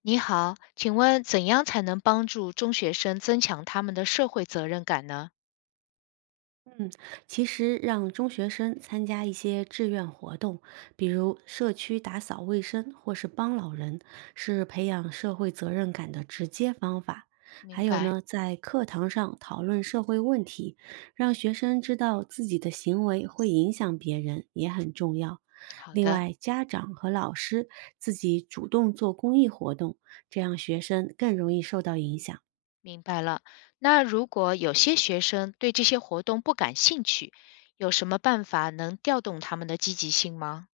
你好，请问怎样才能帮助中学生增强他们的社会责任感呢？嗯，其实让中学生参加一些志愿活动，比如社区打扫卫生或是帮老人，是培养社会责任感的直接方法。明还有白，呢，在课堂上讨论社会问题，让学生知道自己的行为会影响别人，也很重要。好另的，外，家长和老师自己主动做公益活动，这样学生更容易受到影响。明白了。那如果有些学生对这些活动不感兴趣，有什么办法能调动他们的积极性吗？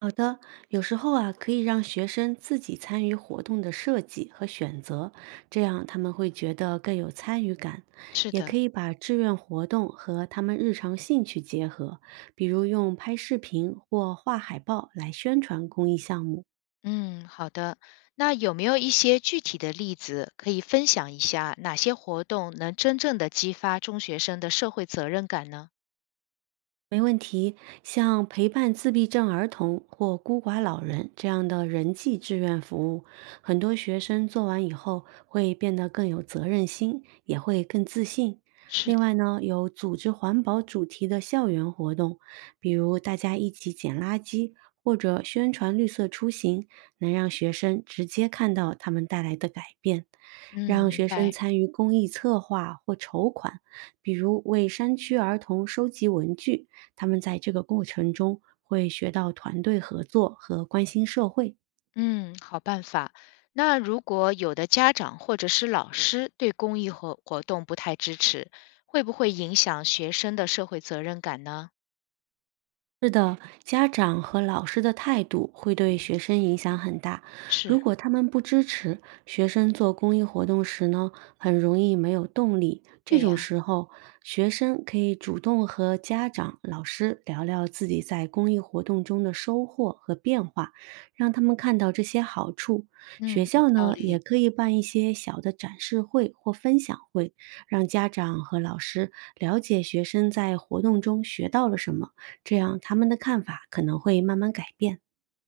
好的，有时候，可以让学生自己参与活动的设计和选择，这样他们会觉得更有参与感。是也可的，以把志愿活动和他们日常兴趣结合，比如用拍视频或画海报来宣传公益项目。嗯，好的。那有没有一些具体的例子可以分享一下？哪些活动能真正的激发中学生的社会责任感呢？没问题，像陪伴自闭症儿童或孤寡老人这样的人际志愿服务，很多学生做完以后会变得更有责任心，也会更自信。是另的，外呢，有组织环保主题的校园活动，比如大家一起捡垃圾，或者宣传绿色出行，能让学生直接看到他们带来的改变。嗯，让明学生白。参与公益策划或筹款，比如为山区儿童收集文具，他们在这个过程中会学到团队合作和关心社会。嗯，好办法。那如果有的家长或者是老师对公益活活动不太支持，会不会影响学生的社会责任感呢？是的，家长和老师的态度会对学生影响很大。如是，果他们不支持学生做公益活动时呢，很容易没有动力。这对种呀，时候，学生可以主动和家长、老师聊聊自己在公益活动中的收获和变化，让他们看到这些好处。学嗯，有校道呢，也理。可以办一些小的展示会或分享会，让家长和老师了解学生在活动中学到了什么。这样他们的看法可能会慢慢改变。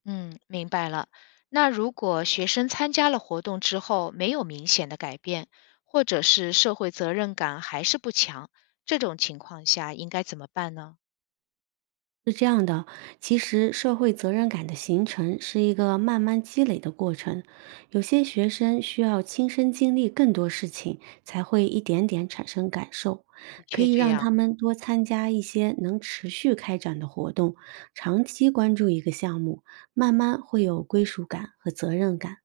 嗯，明白了。那如果学生参加了活动之后没有明显的改变，或者是社会责任感还是不强，这种情况下应该怎么办呢？是这样的，其实社会责任感的形成是一个慢慢积累的过程，有些学生需要亲身经历更多事情，才会一点点产生感受。的可确以这让他样，们多参加一些能持续开展的活动，长期关注一个项目，慢慢会有归属感和责任感。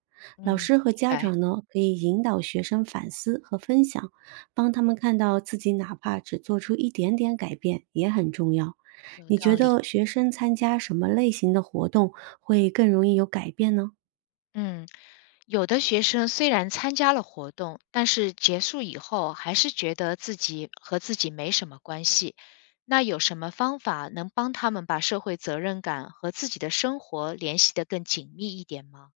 老嗯，师和明家白，长呢，可以引导学生反思和分享，帮他们看到自己哪怕只做出一点点改变也很重要。有你觉道理。得学生参加什么类型的活动会更容易有改变呢？嗯，有的学生虽然参加了活动，但是结束以后还是觉得自己和自己没什么关系。那有什么方法能帮他们把社会责任感和自己的生活联系得更紧密一点吗？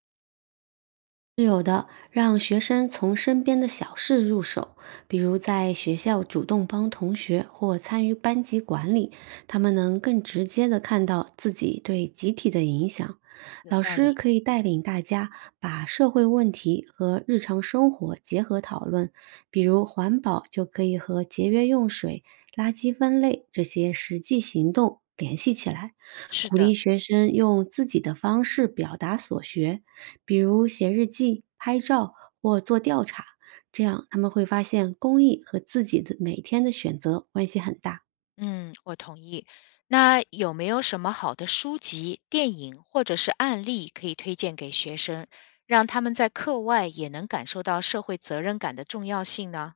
是有的，让学生从身边的小事入手，比如在学校主动帮同学或参与班级管理，他们能更直接的看到自己对集体的影响。有老道师理，可以带领大家把社会问题和日常生活结合讨论，比如环保就可以和节约用水、垃圾分类这些实际行动联系起来，是鼓的，励学生用自己的方式表达所学。比如写日记、拍照或做调查，这样他们会发现公益和自己的每天的选择关系很大。嗯，我同意。那有没有什么好的书籍、电影或者是案例可以推荐给学生，让他们在课外也能感受到社会责任感的重要性呢？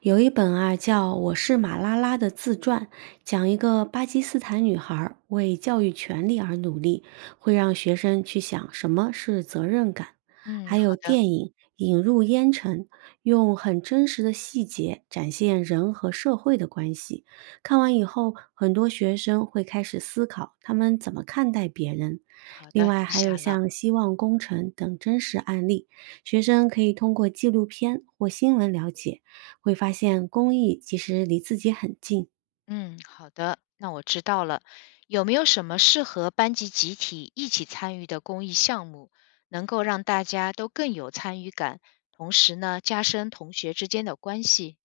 有一本叫《我是马拉拉》的自传，讲一个巴基斯坦女孩儿为教育权利而努力，会让学生去想什么是责任感。嗯，还好有的。电影《引入烟尘》，用很真实的细节展现人和社会的关系。看完以后，很多学生会开始思考他们怎么看待别人。好另的，外，记还有下了。像《希望工程》等真实案例，学生可以通过纪录片或新闻了解。会发现公益其实离自己很近，嗯，好的，那我知道了。有没有什么适合班级集体一起参与的公益项目，能够让大家都更有参与感，同时呢，加深同学之间的关系？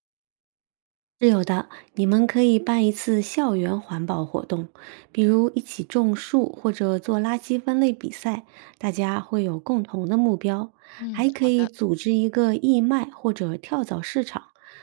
是有的，你们可以办一次校园环保活动，比如一起种树或者做垃圾分类比赛，大家会有共同的目标。嗯，还可好以的，组织一个义卖或者跳蚤市场，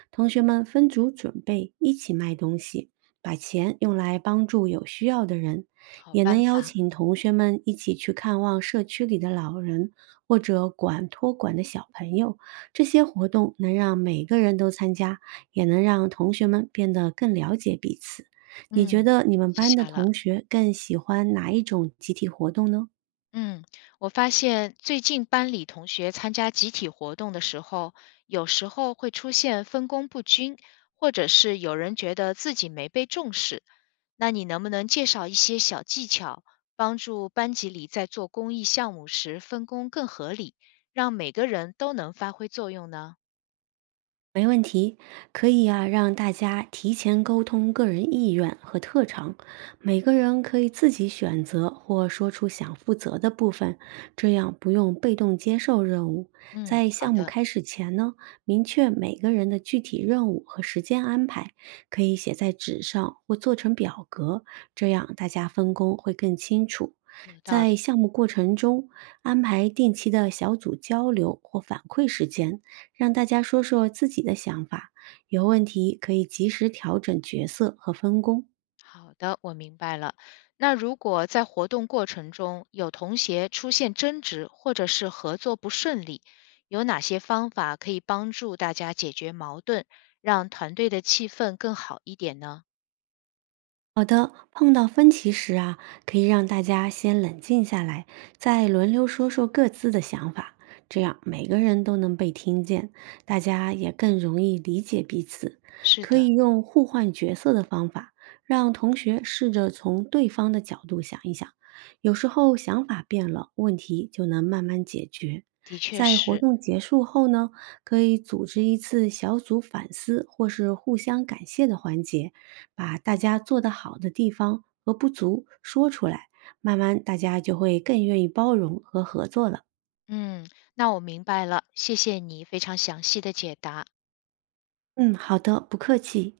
同学们分组准备，一起卖东西，把钱用来帮助有需要的人。好也能办邀法。请同学们一起去看望社区里的老人或者管托管的小朋友。这些活动能让每个人都参加。也能让同学们变得更了解彼此。你觉嗯，得你我们记班的下了。同学更喜欢哪一种集体活动呢？嗯，我发现最近班里同学参加集体活动的时候，有时候会出现分工不均，或者是有人觉得自己没被重视。那你能不能介绍一些小技巧，帮助班级里在做公益项目时分工更合理，让每个人都能发挥作用呢？没问题，可以，让大家提前沟通个人意愿和特长，每个人可以自己选择或说出想负责的部分，这样不用被动接受任务。嗯，在好项目的，开始前呢，明确每个人的具体任务和时间安排，可以写在纸上或做成表格，这样大家分工会更清楚。有道在理。项目过程中，安排定期的小组交流或反馈时间，让大家说说自己的想法，有问题可以及时调整角色和分工。好的，我明白了。那如果在活动过程中有同学出现争执，或者是合作不顺利，有哪些方法可以帮助大家解决矛盾，让团队的气氛更好一点呢？好的，碰到分歧时，可以让大家先冷静下来，再轮流说说各自的想法，这样每个人都能被听见，大家也更容易理解彼此。是可以的，用互换角色的方法，让同学试着从对方的角度想一想，有时候想法变了，问题就能慢慢解决。的确在活是。动结束后呢，可以组织一次小组反思或是互相感谢的环节，把大家做得好的地方和不足说出来，慢慢大家就会更愿意包容和合作了。嗯，那我明白了，谢谢你非常详细的解答。嗯，好的，不客气。